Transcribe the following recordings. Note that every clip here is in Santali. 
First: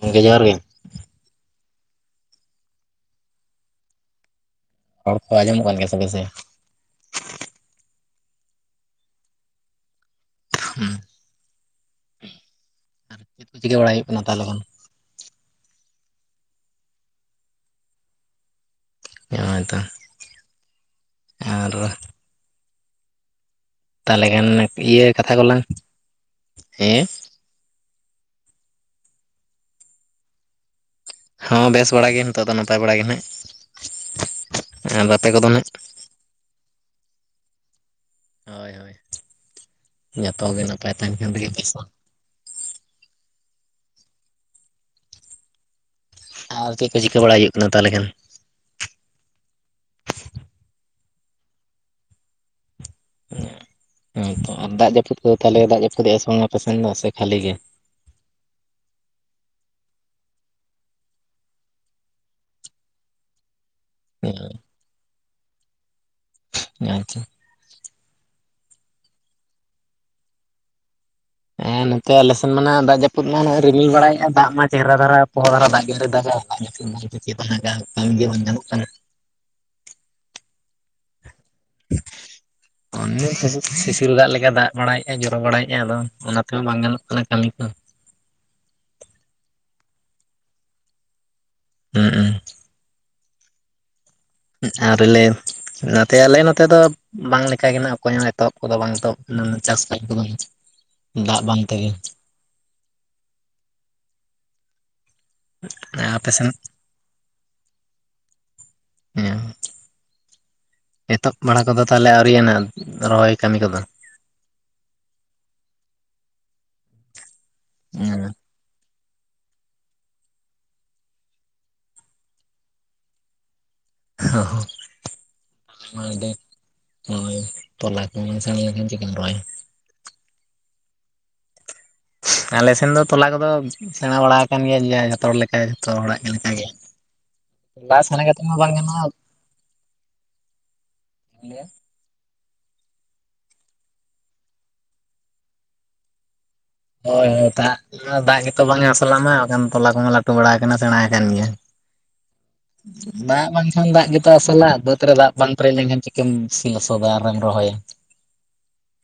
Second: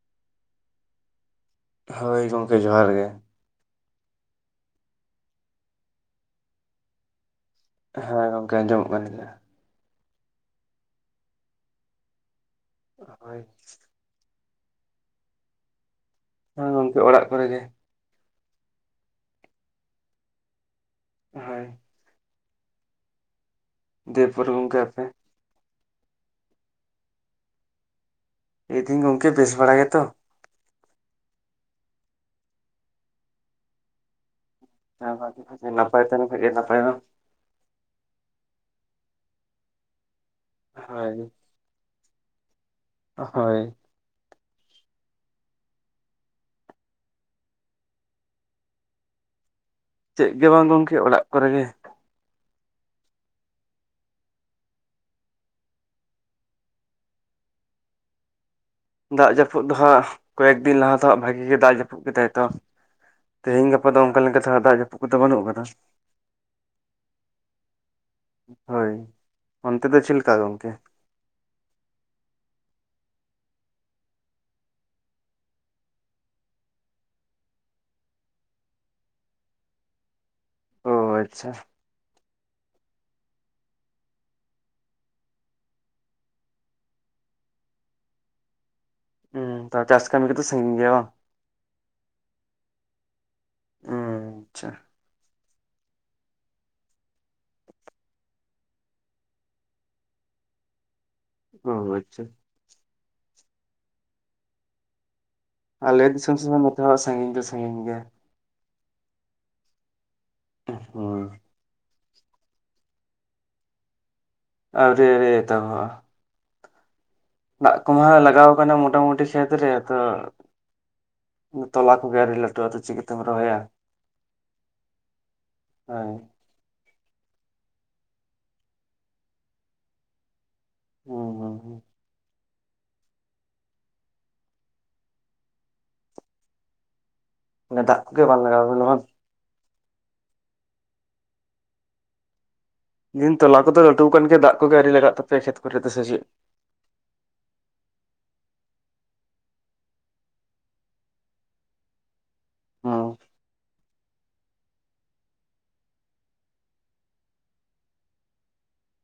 ᱜᱚᱢᱠᱮ ᱡᱚᱦᱟᱨ ᱜᱮ, ᱦᱳᱭ ᱜᱚᱢᱠᱮ ᱡᱚᱦᱟᱨ ᱜᱮ, ᱨᱚᱲ ᱠᱚ ᱟᱡᱚᱢᱚᱜ ᱠᱟᱱ ᱜᱮᱭᱟᱥᱮ ᱵᱮᱥ ᱜᱮ, ᱦᱮᱸ ᱜᱚᱢᱠᱮ ᱟᱸᱡᱚᱢᱚᱜ ᱠᱟᱱ ᱜᱮᱭᱟ ᱾ ᱦᱮᱸ [unintelligible] ᱦᱳᱭ ᱪᱮᱫ ᱠᱚ ᱪᱤᱠᱟᱹ ᱵᱟᱲᱟ ᱦᱩᱭᱩᱜ ᱠᱟᱱᱟ ᱛᱟ ᱞᱚᱜᱚᱱ ᱦᱮ ᱜᱚᱢᱠᱮ ᱚᱲᱟᱜ ᱠᱚᱨᱮ ᱜᱮ ᱾ ᱦᱭᱛᱚ [unintelligible] ᱦᱳᱭ ᱟᱨ ᱛᱟᱞᱮ ᱫᱤᱭᱮᱯᱚᱨ ᱠᱷᱟᱱ ᱜᱚᱢᱠᱮ ᱟᱯᱮ ᱤᱭᱟᱹ ᱠᱟᱛᱷᱟ ᱠᱚᱞᱟᱝ ᱦᱮᱸ ᱭᱫᱤᱧ ᱜᱚᱢᱠᱮ ᱵᱮᱥ ᱵᱟᱲᱟ ᱜᱮᱛᱚ ᱦᱚᱸ ᱵᱮᱥ ᱵᱟᱲᱟᱭ ᱜᱮ ᱱᱤᱛᱚᱜ ᱫᱚ ᱱᱟᱯᱟᱭ ᱵᱟᱲᱟ ᱜᱮ ᱱᱷᱟᱜ ᱦᱮ ᱵᱟᱠ [unintelligible] ᱱᱟᱯᱟᱭ ᱛᱟᱦᱮᱱ ᱠᱷᱟᱡ ᱱᱟᱯᱟᱭ ᱫᱚ ᱦᱳᱭ ᱦᱳᱭ ᱡᱚᱛᱚ ᱜᱮ ᱱᱟᱯᱟᱭ ᱛᱟᱦᱮᱱ ᱦᱳᱭ ᱠᱟᱱ ᱛᱮᱜᱮ ᱯᱚᱭᱥᱟ [unintelligible] ᱦᱳᱭ ᱟᱨ ᱪᱮᱫ ᱠᱚ ᱪᱤᱠᱟᱹ ᱵᱟᱲᱟ ᱦᱩᱭᱩᱜ ᱠᱟᱱᱟ ᱛᱟᱦᱚᱞᱮ ᱠᱷᱟᱱ? ᱪᱮᱫ ᱜᱮ ᱵᱟᱝ ᱜᱚᱢᱠᱮ ᱚᱲᱟᱜ ᱠᱚᱨᱮ ᱜᱮ, ᱦᱮᱸᱻ ᱛᱚ ᱟᱨ ᱫᱟᱜ ᱡᱟᱹᱯᱩᱫ ᱠᱚᱫᱚ ᱛᱟᱦᱞᱮ ᱫᱟᱜ ᱡᱟᱹᱯᱩᱫ ᱮᱫᱼᱟ ᱥᱮ ᱵᱟᱝ ᱟᱯᱮ ᱥᱮᱱ ᱫᱚ ᱥᱮ ᱠᱷᱟᱹᱞᱤ ᱜᱮ? ᱫᱟᱜ ᱡᱟᱹᱯᱩᱫ ᱫᱚ ᱦᱟᱸᱜ ᱠᱚᱭᱮᱠ ᱫᱤᱱ ᱞᱟᱦᱟ ᱫᱚ ᱦᱟᱸᱜ ᱵᱷᱟᱜᱤ ᱜᱮ ᱫᱟᱜ ᱡᱟᱹᱯᱩᱫ ᱠᱮᱫᱼᱟᱭ ᱛᱚ ᱛᱮᱦᱤᱧ ᱜᱟᱯᱟ ᱫᱚ ᱚᱱᱠᱟ ᱞᱮᱠᱟ ᱞᱮᱠᱟᱛᱮ ᱫᱟᱜ ᱡᱟᱹᱯᱩᱫ ᱠᱚᱫᱚ ᱵᱟᱹᱱᱩᱜ ᱟᱠᱟᱫᱼᱟ ᱟᱼᱪᱟ ᱦᱳᱭ! ᱚᱱᱛᱮ ᱫᱚ ᱪᱮᱫ ᱞᱮᱠᱟ ᱜᱚᱢᱠᱮ? ᱦᱮᱸ ᱱᱚᱛᱮ ᱟᱞᱮ ᱥᱮᱱ ᱢᱟ ᱫᱟᱜ ᱡᱟᱹᱯᱩᱫ ᱢᱟ ᱨᱤᱢᱤᱞ ᱵᱟᱲᱟᱭᱮᱫᱼᱟ ᱫᱟᱜ ᱢᱟ ᱪᱮᱦᱨᱟ ᱫᱷᱟᱨᱟ ᱯᱚᱦᱚ ᱫᱷᱟᱨᱟ ᱫᱟᱜ ᱜᱮ ᱛᱚᱭ ᱫᱟᱜᱟ ᱾ [inaudible] ᱜᱮ ᱵᱟᱝ ᱧᱟᱢᱚᱜ ᱠᱟᱱᱟ ᱚᱼ ᱟᱪᱷᱟ, ᱚᱱᱮ ᱥᱤᱥᱤᱨ ᱫᱟᱜ ᱞᱮᱠᱟ ᱫᱟᱜ ᱵᱟᱲᱟᱭᱮᱫᱼᱟᱭ ᱡᱚᱨᱚ ᱵᱟᱲᱟᱭᱮᱫ ᱟᱭ ᱟᱫᱚ ᱚᱱᱟ ᱛᱮᱦᱚᱸ ᱵᱟᱝ ᱜᱟᱱᱚᱜ ᱠᱟᱱᱟ ᱠᱟᱹᱢᱤ ᱠᱚ ᱦᱚᱸᱻ ᱛᱚ ᱪᱟᱥ ᱠᱟᱹᱢᱤ ᱠᱚᱫᱚ ᱥᱟᱺᱜᱤᱧ ᱜᱮᱭᱟ ᱵᱟᱝ? ᱦᱩᱸᱻ ᱩᱸ ᱦᱩᱸ ᱟᱪᱪᱷᱟ ᱟᱨ ᱞᱮ [unintelligible] ᱱᱚᱛᱮ ᱟᱞᱮ ᱱᱚᱛᱮ ᱫᱚ ᱵᱟᱝ ᱞᱮᱠᱟ ᱜᱮ ᱱᱟᱜ ᱚᱠᱚᱭ ᱦᱚᱸ ᱮᱛᱚᱦᱚᱵ ᱠᱚᱫᱚ ᱵᱟᱝ ᱮᱛᱚᱦᱚᱵ ᱟᱠᱟᱱᱟ ᱪᱟᱥ ᱠᱟᱢᱤ ᱠᱚᱫᱚ ᱦᱟᱸᱜ ᱫᱟᱜ ᱵᱟᱝ ᱚ ᱛᱮᱜᱮ, ᱟᱪᱪᱷᱟ ᱟᱞᱮ ᱫᱤᱥᱚᱢ ᱥᱮᱱ ᱦᱚᱸ ᱢᱤᱫ ᱦᱚᱲᱟᱜ ᱥᱟᱺᱜᱤᱧ ᱫᱚ ᱥᱟᱺᱜᱤᱧ ᱜᱮᱭᱟ ᱮᱦᱮᱢᱼᱪᱟᱜ ᱦᱩᱸ ᱮᱛᱚᱦᱚᱵ ᱵᱟᱲᱟ ᱠᱚᱫᱚ ᱛᱟᱦᱚᱞᱮ ᱟᱹᱣᱨᱤ ᱭᱟᱱᱷᱟᱦ ᱨᱚᱦᱚᱭ ᱠᱟᱹᱢᱤ ᱠᱚᱫᱚ? ᱟᱳᱨᱤ ᱟᱳᱨᱤ ᱮᱛᱚᱦᱚᱵᱼᱟ ᱫᱟᱜ ᱠᱚᱢᱟ ᱞᱟᱜᱟᱣ ᱟᱠᱟᱱᱟ ᱢᱚᱴᱟ ᱢᱩᱴᱤ ᱠᱷᱮᱛ ᱨᱮ ᱦᱟᱸᱻ ᱛᱚᱞᱟ ᱠᱚ ᱜᱮ ᱟᱹᱣᱨᱤ ᱞᱟᱹᱴᱩᱜᱼᱟ ᱛᱚ ᱪᱤᱠᱟ ᱛᱮᱢ ᱨᱚᱦᱚᱭᱟ ᱾ [inaudible] ᱦᱳᱭ ᱦᱳᱭ ᱛᱚᱞᱟ ᱠᱚ ᱥᱮᱸᱬᱟ ᱞᱮᱠᱷᱟᱱ ᱪᱤᱠᱟᱹᱢ ᱨᱚᱦᱚᱭᱟ ᱦᱩᱸ ᱦᱩᱸ ᱦᱩᱸ, [unintelligible] ᱟᱞᱮ ᱥᱮᱱ ᱫᱚ ᱛᱚᱞᱟ ᱠᱚᱫᱚ ᱥᱮᱸᱬᱟ ᱵᱟᱲᱟ ᱟᱠᱟᱱ ᱜᱮᱭᱟ ᱡᱮ ᱡᱷᱚᱛᱚ ᱦᱚᱲ ᱞᱮᱠᱟ ᱡᱷᱚᱛᱚ ᱦᱚᱲᱟᱜ ᱞᱮᱠᱟ ᱜᱮ ᱚᱱᱮ ᱫᱟᱜ ᱞᱟᱥ ᱠᱚᱜᱮ ᱢᱚᱱᱮ ᱠᱟᱛᱮ ᱢᱟ ᱞᱟᱜᱟᱣ ᱵᱟᱝ ᱠᱟᱱᱟ ᱜᱟᱱᱚᱜᱼᱟ [inaudible] ᱫᱤᱱ ᱛᱚᱞᱟ ᱠᱚᱫᱚ ᱞᱟᱹᱴᱩ ᱟᱠᱟᱱ ᱜᱮ ᱫᱟᱜ ᱠᱚᱜᱮ ᱟᱰᱤ ᱞᱟᱜᱟᱜ ᱛᱟᱯᱮᱭᱟ ᱠᱷᱮᱛ ᱠᱚᱨᱮ ᱫᱚ ᱥᱮ ᱪᱮᱫ? ᱦᱚᱭ ᱦᱚᱭ ᱚ ᱛᱟᱜ, ᱫᱟᱜ ᱜᱮᱛᱚ ᱵᱟᱝ ᱟᱥᱟ ᱞᱮᱱᱟ ᱢᱟ ᱵᱟᱠᱷᱟᱱ ᱛᱚᱞᱟ ᱠᱚᱢᱟ ᱞᱟᱹᱴᱩ ᱵᱟᱲᱟ ᱟᱠᱟᱱᱟ ᱥᱮᱬᱟ ᱠᱟᱱᱟᱱ ᱜᱮᱭᱟ ᱾ ᱦᱩᱸ [unintelligible] ᱫᱟᱜ ᱵᱟᱝᱠᱷᱟᱱ ᱫᱟᱜ ᱜᱮᱛᱚ ᱟᱥᱟ ᱞᱟᱜ ᱵᱟᱹᱫᱽ ᱨᱮ ᱫᱟᱜ ᱵᱟᱝ ᱯᱮᱨᱮᱡ ᱞᱮᱱᱠᱷᱟᱱ ᱪᱤᱠᱟᱹᱢ ᱥᱤ ᱞᱚᱥᱚᱫᱟ ᱟᱨᱮᱢ ᱨᱚᱦᱚᱭᱟ ᱾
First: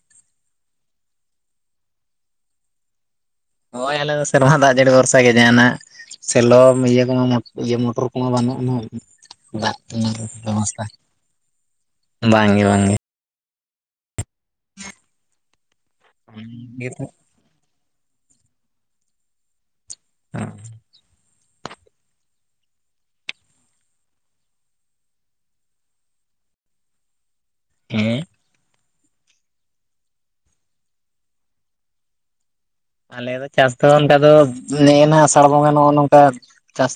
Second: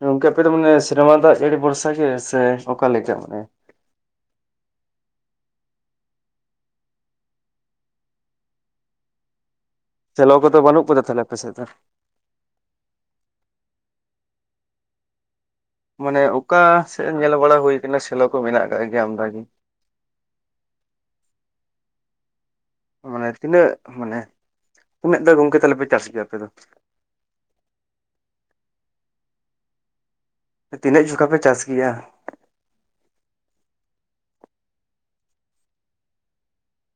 ᱜᱚᱝᱠᱮ ᱟᱯᱮ ᱫᱚ ᱢᱟᱱᱮ ᱥᱮᱨᱢᱟ ᱫᱟᱜ ᱡᱟᱹᱲᱤ ᱵᱷᱚᱨᱥᱟ ᱜᱮ ᱥᱮ ᱚᱠᱟ ᱞᱮᱠᱟ ᱢᱟᱱᱮ? ᱦᱚᱭ ᱟᱞᱮ ᱫᱚ ᱥᱮᱨᱢᱟ ᱫᱟᱜ ᱡᱟᱹᱲᱤ ᱵᱷᱚᱨᱥᱟ ᱜᱮ ᱡᱟᱦᱟᱱᱟᱜ᱾ ᱥᱮᱞᱚ ᱤᱭᱟᱹ ᱠᱚᱢᱟ ᱤᱭᱟᱹ ᱢᱚᱴᱚᱨ ᱠᱚᱢᱟ ᱵᱟᱹᱱᱩᱜ ᱟᱱᱟ ᱫᱟᱜ ᱾ ᱪᱮᱞᱚᱣ ᱠᱚᱫᱚ ᱵᱟᱹᱱᱩᱜ ᱠᱚᱫᱚ ᱛᱟᱦᱚᱞᱮ ᱟᱯᱮ ᱥᱮᱡ ᱫᱚ? ᱵᱟᱝ ᱜᱮ ᱵᱟᱝ ᱜᱮ ᱾ ᱢᱟᱱᱮ ᱚᱠᱟ ᱥᱮᱫ ᱧᱮᱞ ᱵᱟᱲᱟ ᱦᱳᱭ ᱠᱟᱱᱟ ᱥᱮᱞᱚ ᱠᱚ ᱢᱮᱱᱟᱜ ᱟᱠᱟᱫ ᱜᱮᱭᱟ ᱟᱢᱫᱟ ᱜᱮ? ᱟᱸᱻ ᱢᱟᱱᱮ ᱛᱤᱱᱟᱹᱜ ᱢᱟᱱᱮ ᱩᱱᱟᱹᱜ ᱫᱚ ᱜᱚᱝᱠᱮ ᱛᱟᱞᱮ ᱯᱮ ᱪᱟᱥ ᱜᱮᱭᱟ ᱟᱯᱮ ᱫᱚ? ᱦᱮᱸᱻ ᱛᱤᱱᱟᱹᱜ ᱡᱚᱠᱷᱟ ᱯᱮ ᱪᱟᱥ ᱜᱮᱭᱟ? ᱟᱞᱮ ᱫᱚ ᱪᱟᱥ ᱫᱚ ᱚᱱᱠᱟ ᱫᱚ ᱱᱮᱜ ᱮᱱᱟ ᱟᱥᱟᱲ ᱵᱚᱸᱜᱟ ᱱᱚᱜᱼᱚ ᱱᱚᱝᱠᱟ ᱪᱟᱥ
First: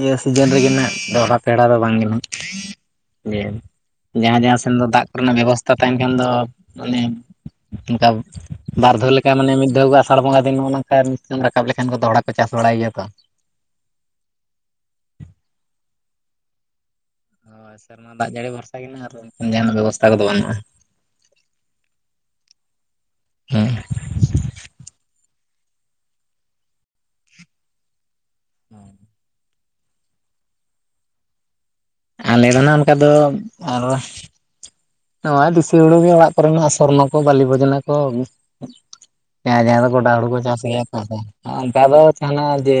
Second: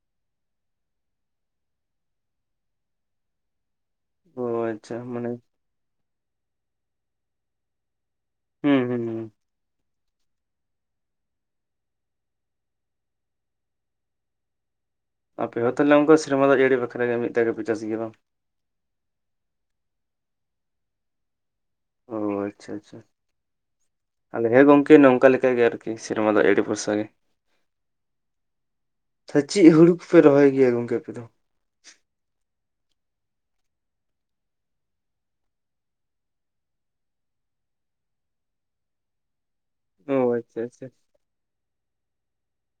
ᱤᱭᱟᱹ ᱥᱤᱡᱤᱱ ᱨᱮᱜᱮ ᱱᱟᱜ ᱫᱚᱦᱚᱲᱟ ᱯᱮᱲᱟ ᱫᱚ ᱵᱟᱝ ᱜᱮ ᱱᱟᱜ ᱞᱟᱹᱭᱮᱧ᱾ ᱚ ᱡᱟᱦᱟᱸ ᱡᱟᱦᱟᱸ ᱥᱮᱱ ᱫᱚ ᱟᱪᱪᱷᱟ ᱫᱟᱜ ᱢᱟᱱᱮ ᱠᱚᱨᱮᱱᱟᱜ ᱵᱮᱵᱚᱥᱛᱟ ᱛᱟᱦᱮᱱ ᱠᱷᱟᱱ ᱫᱚ ᱢᱟᱱᱮ ᱚᱱᱠᱟ ᱦᱩᱸ ᱵᱟᱨ ᱦᱩᱸ ᱫᱷᱟᱣ ᱦᱩᱸ ᱞᱮᱠᱟ ᱢᱟᱱᱮ ᱢᱤᱫ ᱫᱷᱟᱣ ᱟᱥᱟᱲ ᱵᱚᱸᱜᱟ ᱫᱤᱱ ᱱᱚᱜᱼᱚ ᱱᱚᱝᱠᱟ ᱨᱟᱠᱟᱵ ᱞᱮᱠᱷᱟᱱ ᱫᱚᱦᱚᱲᱟ ᱠᱚ ᱪᱟᱥ ᱵᱟᱲᱟᱭ ᱜᱮᱭᱟ ᱛᱚ᱾ ᱟᱯᱮ ᱦᱚᱸ ᱛᱟᱦᱚᱞᱮ ᱚᱱᱠᱟ ᱥᱮᱨᱢᱟ ᱫᱟᱜ ᱡᱟᱹᱲᱤ ᱵᱟᱠᱷᱟᱨᱟ ᱜᱮ ᱢᱤᱫ ᱫᱷᱟᱣ ᱜᱮᱯᱮ ᱦᱳᱭ ᱪᱟᱥ ᱜᱮᱭᱟ ᱥᱮᱨᱢᱟ ᱵᱟᱝ? ᱫᱟᱜ ᱡᱟᱹᱲᱤ ᱵᱷᱚᱨᱥᱟ ᱜᱮ ᱟᱨ ᱡᱟᱦᱟᱱᱟᱜ ᱵᱮᱵᱚᱥᱛᱷᱟ ᱠᱚᱫᱚ ᱵᱟᱹᱱᱩᱜᱼᱟ᱾ ᱚ ᱟᱪᱪᱷᱟ ᱟᱪᱪᱷᱟ ᱾ ᱦᱮᱸ ᱟᱞᱮ ᱦᱮᱸ ᱜᱚᱝᱠᱮ ᱱᱚᱝᱠᱟ ᱞᱮᱠᱟ ᱜᱮ ᱟᱨᱠᱤ ᱥᱮᱨᱢᱟ ᱫᱟᱜ ᱡᱟᱹᱲᱤ ᱵᱷᱚᱨᱥᱟ ᱜᱮ ᱾ [inaudible] ᱪᱮᱫ ᱦᱩᱲᱩ ᱠᱚᱯᱮ ᱨᱚᱦᱚᱭ ᱜᱮᱭᱟ ᱜᱚᱝᱠᱮ ᱟᱯᱮ ᱫᱚ? ᱟᱞᱮ ᱫᱚ ᱱᱟᱜ ᱚᱱᱠᱟ ᱫᱚ ᱟᱨ ᱱᱚᱣᱟᱜ ᱫᱤᱥᱟᱹ ᱦᱩᱲᱩ ᱜᱮ ᱚᱲᱟᱜ ᱠᱚᱨᱮᱱᱟᱜ ᱥᱚᱨᱱᱚ ᱠᱚ ᱵᱟᱹᱞᱤ ᱵᱚᱡᱱᱟ ᱠᱚ ᱡᱟᱦᱟᱸ ᱡᱟᱦᱟᱸ ᱫᱚ ᱜᱚᱰᱟ ᱚ ᱦᱩᱲᱩ ᱠᱚ ᱟᱪᱪᱷᱟ ᱪᱟᱥ ᱜᱮᱭᱟ ᱟᱪᱪᱷᱟ ᱠᱚ ᱛᱮ ᱚᱱᱠᱟ ᱫᱚ ᱡᱟᱦᱟᱱᱟᱜ ᱡᱮ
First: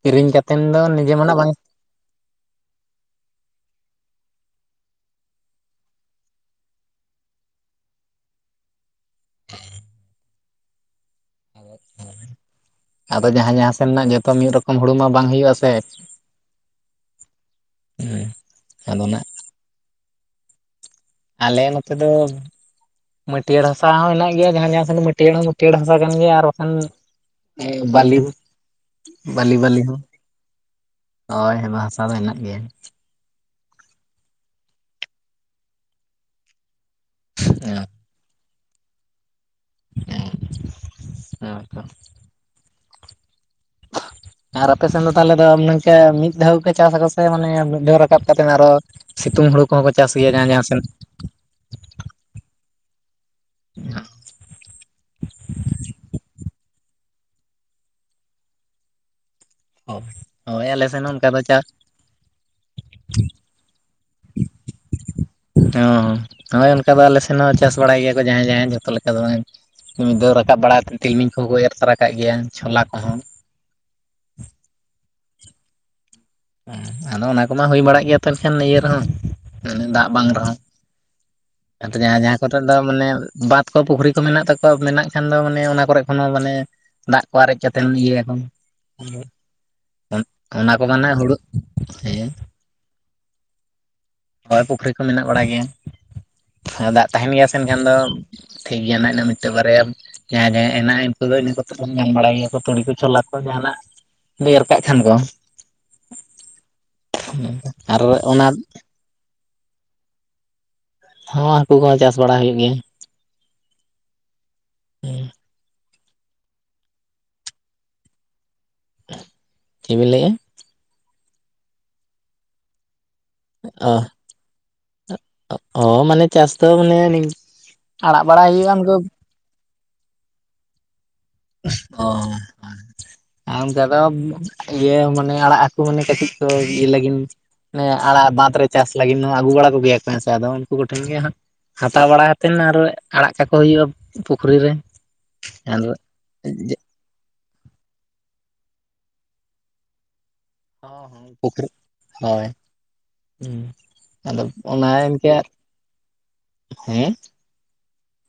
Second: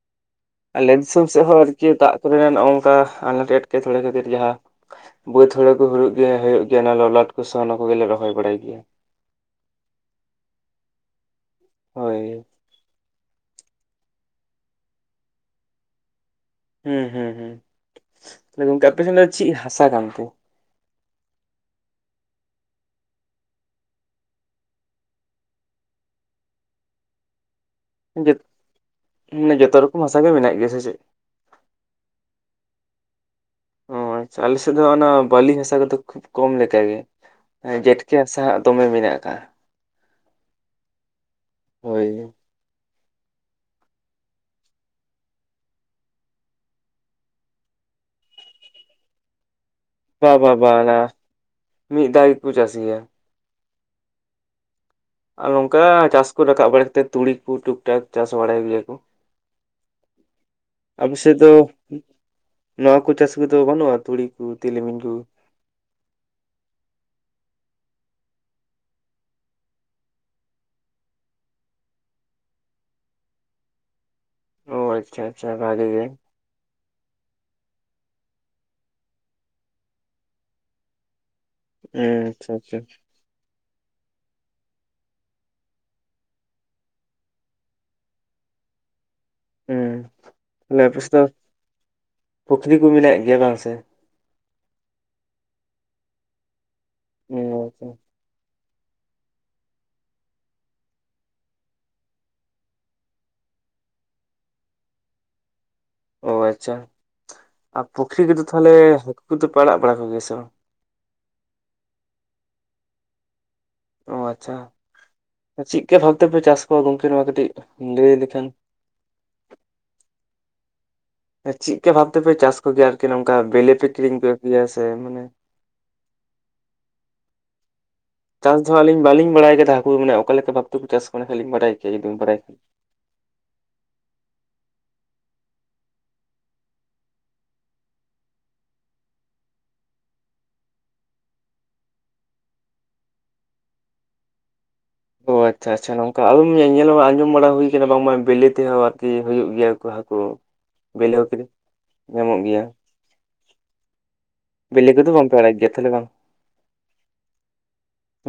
ᱠᱤᱨᱤᱧ ᱠᱟᱛᱮ ᱛᱮᱱ ᱫᱚ ᱱᱤᱡᱮ ᱢᱱᱟᱜ ᱵᱟᱝ - ᱪᱮᱫ ᱫᱟᱜ ᱠᱚᱨᱮᱱᱟᱜ ᱱᱚᱝᱠᱟ ᱟᱱᱟᱴ ᱮᱴᱠᱮ ᱴᱚᱸᱲᱮ ᱠᱷᱟᱹᱛᱤᱨ ᱡᱟᱦᱟᱸ ᱵᱟᱹᱫᱽ ᱦᱩᱲᱩ ᱠᱚ ᱦᱩᱭᱩᱜ ᱜᱮᱭᱟ ᱦᱳᱭᱳᱜ ᱜᱮᱭᱟ ᱚᱱᱟ ᱞᱚᱞᱟᱴ ᱠᱚ ᱥᱚᱨᱱᱚ ᱠᱚᱜᱮ ᱞᱮ ᱨᱚᱦᱚᱭ ᱵᱟᱲᱟᱭ ᱜᱮᱭᱟ ᱾ ᱦᱳᱭᱻ ᱟᱫᱚ ᱡᱟᱦᱟᱸ ᱡᱟᱦᱟᱸ ᱥᱮᱱ ᱨᱮᱱᱟᱜ ᱡᱚᱛᱚ ᱢᱤᱫ ᱨᱚᱠᱚᱢ ᱦᱩᱲᱩ ᱢᱟ ᱵᱟᱝ ᱦᱩᱭᱩᱜ ᱟ ᱥᱮ ᱦᱩᱸ ᱦᱩᱸ ᱦᱩᱸ ᱦᱮᱸ ᱛᱟᱦᱞᱮ ᱜᱚᱝᱠᱮ ᱟᱯᱮ ᱟᱫᱚ ᱥᱮᱱ ᱱᱟᱜ ᱫᱚ ᱪᱮᱫ ᱦᱟᱥᱟ ᱠᱟᱱᱛᱮ? ᱟᱞᱮ ᱱᱚᱛᱮ ᱫᱚ᱾ ᱢᱟᱹᱴᱤᱭᱟᱹᱲ ᱦᱟᱥᱟ ᱦᱚᱸ ᱦᱮᱱᱟᱜ ᱜᱮᱭᱟ ᱡᱟᱸᱦᱟ ᱡᱟᱸᱦᱟ ᱥᱮᱫ ᱫᱚ ᱢᱟᱹᱴᱤᱭᱟᱹᱲ ᱦᱚᱸ ᱢᱟᱹᱴᱭᱟᱹᱲ ᱦᱟᱥᱟ ᱠᱟᱱ ᱜᱮᱭᱟ ᱟᱨ ᱵᱟᱠᱷᱟᱱ᱾ ᱮ ᱵᱟᱞᱤ ᱢᱟᱱᱮ ᱵᱟᱞᱤ ᱡᱚᱛᱚ ᱵᱟᱞᱤ ᱦᱚᱸ ᱨᱚᱠᱚᱢ ᱦᱟᱥᱟ ᱜᱮ ᱢᱮᱱᱟᱜ ᱜᱮᱭᱟ ᱥᱮ ᱪᱮᱫ? ᱦᱳᱭ ᱦᱮᱢᱟ ᱦᱟᱥᱟ ᱫᱚ ᱢᱮᱱᱟᱜ ᱜᱮᱭᱟ᱾ ᱦᱳᱭ ᱟᱞᱮᱥᱮᱫ ᱫᱚ ᱚᱱᱟ ᱵᱟᱹᱞᱤ ᱦᱟᱥᱟ ᱠᱚᱫᱚ ᱠᱷᱩᱵ ᱠᱚᱢ ᱞᱮᱠᱟ ᱜᱮ ᱡᱮᱴ ᱪᱮᱫ ᱦᱟᱥᱟ ᱫᱚᱢᱮ ᱢᱮᱱᱟᱜ ᱟᱠᱟᱜ ᱟ ᱾ ᱦᱮᱸ ᱦᱮᱸᱛᱚ᱾ ᱦᱳᱭ [unintelligible] ᱟᱨ ᱟᱯᱮ ᱥᱮᱱ ᱫᱚ ᱛᱟᱦᱚᱞᱮ ᱫᱚ ᱢᱤᱫ ᱫᱷᱟᱹᱣ ᱯᱮ ᱪᱟᱥ ᱟᱠᱚ ᱥᱮ ᱢᱟᱱᱮ ᱢᱤᱫ ᱫᱷᱟᱹᱣ ᱨᱟᱠᱟᱵ ᱠᱟᱛᱮ ᱟᱨᱦᱚᱸ? ᱥᱤᱛᱩᱝ ᱦᱳᱲᱳ ᱠᱚᱦᱚᱸ ᱠᱚ ᱪᱟᱥ ᱵᱟ ᱜᱮᱭᱟ ᱡᱟᱦᱟᱸ ᱵᱟ ᱡᱟᱦᱟᱸ ᱵᱟ ᱥᱮᱱ᱾ ᱚᱱᱟ ᱢᱤᱫ ᱫᱷᱟᱣ ᱜᱮᱠᱚ ᱪᱟᱥ ᱜᱤᱭᱟ᱾ [unintelligible] ᱟᱨ ᱱᱚᱝᱠᱟ ᱪᱟᱥ ᱠᱚ ᱨᱟᱠᱟᱵ ᱵᱟᱲᱟ ᱠᱟᱛᱮᱫ ᱛᱩᱲᱤ ᱠᱩ ᱴᱩᱠ ᱴᱟᱠ ᱪᱟᱥ ᱵᱟᱲᱟᱭ ᱜᱮᱭᱟ ᱠᱚ ᱾ ᱦᱳᱭ ᱟᱞᱮ ᱥᱮᱱ ᱦᱚ ᱱᱚᱝᱠᱟ ᱫᱚ ᱪᱟᱥ ᱱᱚᱣᱟ ᱠᱚ ᱪᱟᱥ ᱠᱚᱫᱚ ᱵᱟᱱᱩᱜᱼᱟ ᱛᱩᱲᱤ ᱠᱩ ᱛᱤᱞᱢᱤᱧ ᱠᱩ? ᱦᱩᱸᱻ ᱦᱚᱭ ᱚᱱᱠᱟ ᱫᱚ ᱟᱞᱮ ᱥᱮᱱ ᱦᱚᱸ ᱪᱟᱥ ᱵᱟᱲᱟᱭ ᱜᱮᱭᱟ ᱠᱚ ᱡᱟᱦᱟᱭ ᱡᱟᱦᱟᱭ ᱡᱷᱚᱛᱚ ᱞᱮᱠᱟ ᱫᱚ ᱵᱟᱝ᱾ ᱢᱤᱫᱟᱹᱣ ᱨᱟᱠᱟᱵ ᱵᱟᱲᱟ ᱠᱟᱛᱮᱫ ᱛᱤᱞᱢᱤᱧ ᱠᱚᱦᱚᱸ ᱮᱨ ᱛᱚᱨᱟ ᱠᱟᱜ ᱜᱮᱭᱟ ᱪᱷᱚᱞᱟ ᱠᱚᱦᱚᱸ᱾ ᱚ ᱟᱪᱪᱷᱟ ᱟᱪᱪᱷᱟ ᱵᱷᱟᱜᱮ ᱜᱮ᱾ ᱦᱚ ᱟᱫᱚ ᱚᱱᱟ ᱠᱚᱢᱟ ᱦᱩᱭ ᱵᱟᱲᱟᱜ ᱜᱮᱭᱟ ᱮᱱᱠᱷᱟᱱ ᱤᱭᱟᱹ ᱨᱮᱦᱚᱸ ᱢᱟᱱᱮ ᱫᱟᱜ ᱵᱟᱝ ᱨᱮᱦᱚᱸ᱾ ᱟᱫᱚ ᱦᱩᱸ ᱡᱟᱦᱟᱸ ᱡᱟᱦᱟᱸ ᱟᱪᱪᱷᱟ ᱠᱚᱨᱮ ᱫᱚ ᱟᱪᱪᱷᱟ ᱢᱟᱱᱮ ᱵᱟᱫ᱾ ᱯᱩᱠᱷᱤᱨᱤ ᱠᱚ ᱢᱮᱱᱟᱜ ᱛᱟᱠᱚᱣᱟ ᱢᱮᱱᱟᱜ ᱠᱷᱟᱱ ᱫᱚ ᱢᱟᱱᱮ ᱚᱱᱟ ᱠᱚᱨᱮ ᱠᱷᱚᱱ ᱦᱚᱸ ᱢᱟᱱᱮ᱾ ᱫᱟᱜ ᱠᱚ ᱟᱨᱮᱡ ᱠᱟᱛᱮ ᱤᱭᱟᱹ ᱭᱟᱠᱚ ᱦᱩᱸ ᱚᱱᱟ ᱛᱟᱦᱞᱮ ᱠᱚ ᱟᱯᱮ ᱢᱟᱱᱮ ᱥᱮᱫ ᱫᱚ ᱦᱩᱲᱩ ᱯᱩᱠᱷᱨᱤ ᱠᱚ ᱢᱮᱱᱟᱜ ᱜᱮᱭᱟ ᱵᱟᱝ ᱥᱮ? ᱦᱚᱭ ᱯᱩᱠᱷᱨᱤ ᱠᱚ ᱢᱮᱱᱟᱜ ᱵᱟᱲᱟ ᱜᱮᱭᱟ ᱫᱟᱜ ᱛᱟᱦᱮᱱ ᱦᱩᱸ ᱜᱮᱭᱟ ᱥᱮ ᱮᱱᱠᱷᱟᱱ ᱟᱪᱪᱷᱟ, ᱫᱚ ᱴᱷᱤᱠ ᱜᱮᱭᱟ ᱱᱟᱦᱟᱜ ᱤᱱᱟ ᱢᱤᱫᱴᱮᱱ ᱵᱟᱨᱭᱟ ᱡᱟᱦᱟᱭ ᱡᱟᱦᱟᱭᱟ ᱢᱮᱱᱟᱜ ᱩᱱᱠᱩ ᱫᱚ ᱤᱱᱟ ᱧᱟᱢ ᱵᱟᱲᱟᱭ ᱜᱮᱭᱟᱠᱚ ᱛᱩᱲᱤ ᱠᱚ ᱪᱷᱚᱞᱟ ᱠᱚ ᱡᱟᱦᱟᱱᱟᱜ ᱾ ᱮᱨ ᱠᱟᱜ ᱠᱷᱟᱱ ᱠᱚ ᱾ ᱚ ᱟᱪᱪᱷᱟ ᱟᱨ ᱾ ᱯᱩᱠᱷᱨᱤ ᱠᱚᱫᱚ ᱛᱟᱦᱚᱞᱮ ᱦᱟᱹᱠᱩ ᱠᱚᱫᱚ ᱯᱮ ᱟᱲᱟᱜ ᱵᱟᱲᱟ ᱠᱚᱜᱮᱭᱟ ᱥᱮ ᱵᱟᱝ? ᱦᱚ ᱦᱟᱹᱠᱩ ᱠᱚᱦᱚᱸ ᱪᱟᱥ ᱵᱟᱲᱟ ᱦᱩᱭᱩᱜ ᱜᱮᱭᱟ ᱾ ᱚ ᱟᱪᱪᱷᱟ [unintelligible] ᱵᱷᱟᱵ ᱛᱮᱯᱮ ᱪᱟᱥ ᱠᱚᱣᱟ ᱜᱚᱝᱠᱮ ᱱᱚᱣᱟ ᱠᱟᱹᱴᱤᱡ ᱞᱟᱹᱭ ᱞᱮᱠᱷᱟᱱ ᱪᱮᱫ ᱵᱤᱱ ᱞᱟᱹᱭᱮᱫ-ᱟ? ᱪᱮᱫᱠᱟ ᱵᱷᱟᱵᱽ ᱛᱮᱯᱮ ᱪᱟᱥ ᱠᱚᱜᱮᱭᱟ ᱟᱨᱠᱤ ᱱᱚᱝᱠᱟ ᱵᱮᱞᱮ ᱯᱮ ᱚ ᱠᱤᱨᱤᱧ ᱠᱚᱜᱮᱭᱟ ᱥᱮ ᱢᱟᱱᱮ? ᱚ ᱢᱟᱱᱮ ᱪᱟᱥ ᱫᱚ ᱢᱟᱱᱮ ᱟᱲᱟᱜ ᱵᱟᱲᱟᱭ ᱪᱟᱥ ᱫᱚ ᱦᱩᱭᱩᱜᱼᱟ ᱩᱱᱠᱩ ᱟᱹᱞᱤᱧ ᱵᱟᱹᱞᱤᱧ ᱵᱟᱲᱟᱭ ᱠᱮᱫᱟ ᱦᱟᱹᱠᱩ ᱢᱟᱱ ᱚᱠᱟ ᱞᱮᱠᱟ ᱵᱷᱟᱵ ᱛᱮᱠᱚ ᱪᱟᱥ ᱠᱚ ᱮᱠᱷᱟᱱᱞᱤᱧ ᱵᱟᱲᱟᱭ ᱠᱮᱭᱟ ᱾ ᱡᱩᱤ ᱵᱟᱲᱟᱭ ᱠᱷᱟᱱ ᱟᱢ ᱫᱟᱫᱟ ᱤᱭᱟᱹ ᱢᱟᱱᱮ ᱟᱲᱟᱜ ᱦᱟᱹᱠᱩ ᱢᱟᱱᱮ ᱠᱟᱹᱴᱤᱡ ᱠᱚ ᱤᱭᱟᱹ ᱞᱟᱹᱜᱤᱫ ᱟᱲᱟᱜ ᱵᱟᱸᱫᱷ ᱨᱮ ᱪᱟᱥ ᱞᱟᱹᱜᱤᱫ ᱦᱚᱸ ᱟᱹᱜᱩ ᱵᱟᱲᱟ ᱠᱚᱜᱮᱭᱟ ᱠᱚ ᱦᱮᱸ ᱥᱮ ᱟᱫᱚ ᱩᱱᱠᱩ ᱠᱚᱴᱷᱮᱱ ᱜᱮ ᱦᱟᱸᱜ ᱦᱟᱛᱟᱣ ᱵᱟᱲᱟ ᱠᱟᱛᱮᱫ ᱟᱨ ᱦᱚ ᱟᱲᱟᱜ ᱠᱟᱠᱚ ᱦᱩᱭᱩᱜᱼᱟ ᱯᱩᱠᱷᱨᱤ ᱨᱮ ᱾ ᱚ ᱟᱪᱪᱷᱟ-ᱟᱪᱪᱷᱟ ᱱᱚᱝᱠᱟ ᱟᱞᱤᱧ ᱧᱮᱞ ᱵᱟᱲᱟ ᱟᱸᱡᱚᱢ ᱵᱟᱲᱟ ᱦᱩᱭ ᱵᱟᱝᱢᱟ ᱵᱤᱞᱤ ᱛᱮᱦᱚᱸ ᱟᱨᱠᱤ ᱦᱩᱭᱩᱜ ᱜᱮᱭᱟ ᱦᱟᱹᱠᱩ ᱾ ᱵᱤᱞᱮ [unintelligible] ᱯᱩᱠᱷᱨᱤ ᱧᱟᱢᱚᱜ ᱦᱳᱭ ᱜᱮᱭᱟ ᱾ ᱟᱫᱚ ᱚᱱᱟ ᱵᱟᱝᱯᱮ ᱤᱱᱠᱟᱹ ᱟᱲᱟᱜ ᱜᱮᱭᱟ ᱛᱟᱦᱚᱞᱮ ᱦᱮᱸ